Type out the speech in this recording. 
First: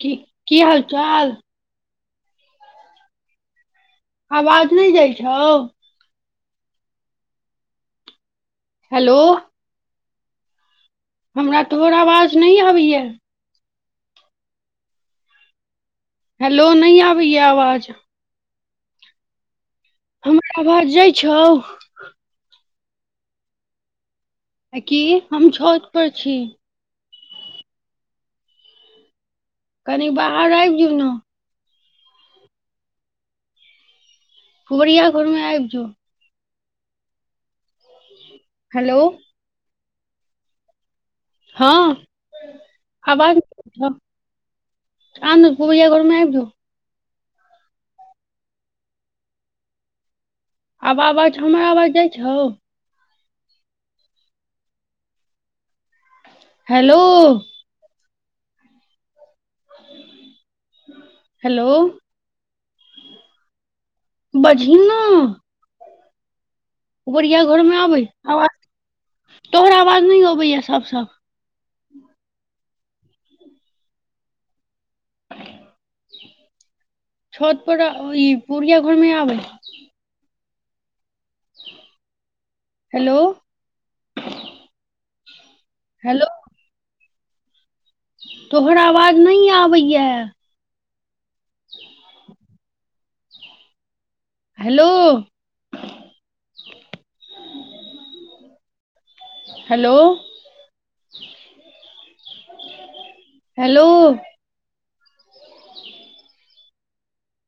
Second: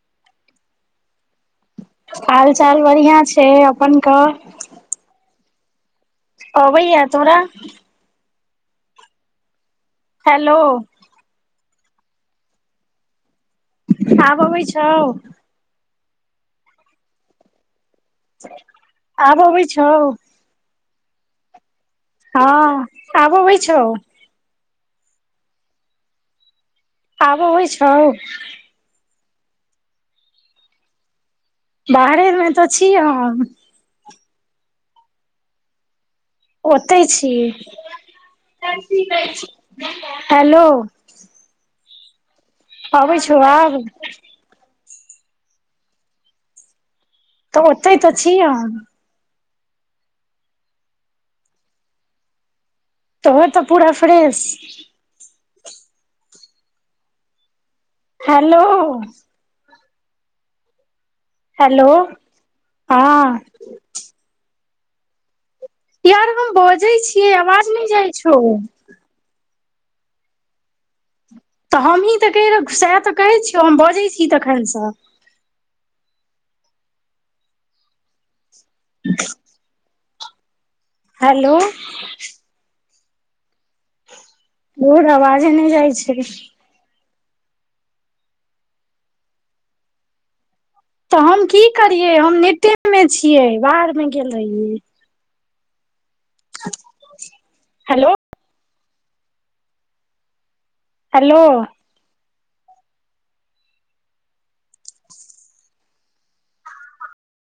की की हाल चाल हाल चाल बढ़ियाँ छै अपन कह आवाज नहि जाइ छौ अबैये तोरा हेलो हेलो हमरा तोहर आवाज नहि अबैये आब अबै छौ हैेलो नहि आबैये आवाज आब अबै छौ हमर आवाज जाइ छौ हँ आब अबै छौ की हम छत पर छी आब अबइ छौ कनि बाहर आबि जो ने बाहरे मे तऽ छी हम पुबरिया घर मे आबि जो ओतै छी हेलो हेलो हँ अबै आवाज छौ आब [unintelligible] आन पूबरिया घर मे आबि जो ने तऽ ओतैय तऽ छी हम आब आवाज हमर आवाज जाइ छौ तोहर तऽ पूरा फ्रेश छौ हेलो हेलो ह हेलो हँ बजहिन ने यार हम बजै छियै पुबरिया घर आवाज मे नहि आबै जाइ छौ आवाज तोहर आवाज नहि अबैया सभ सँ तऽ हमहीं तऽ कह रह सएह तऽ कहै छियौ हम बजै छी तखनसँ छत प ओ पुरिया घरमे आब हेलो हेलो भोर आवाजे नहि जाइ छै हेलो तोहर आवाज नहि आबैय त हम की करियए हम नेटे मे छियै बाहर मे गेल रहियै hello hello hello hello hello [inaudible]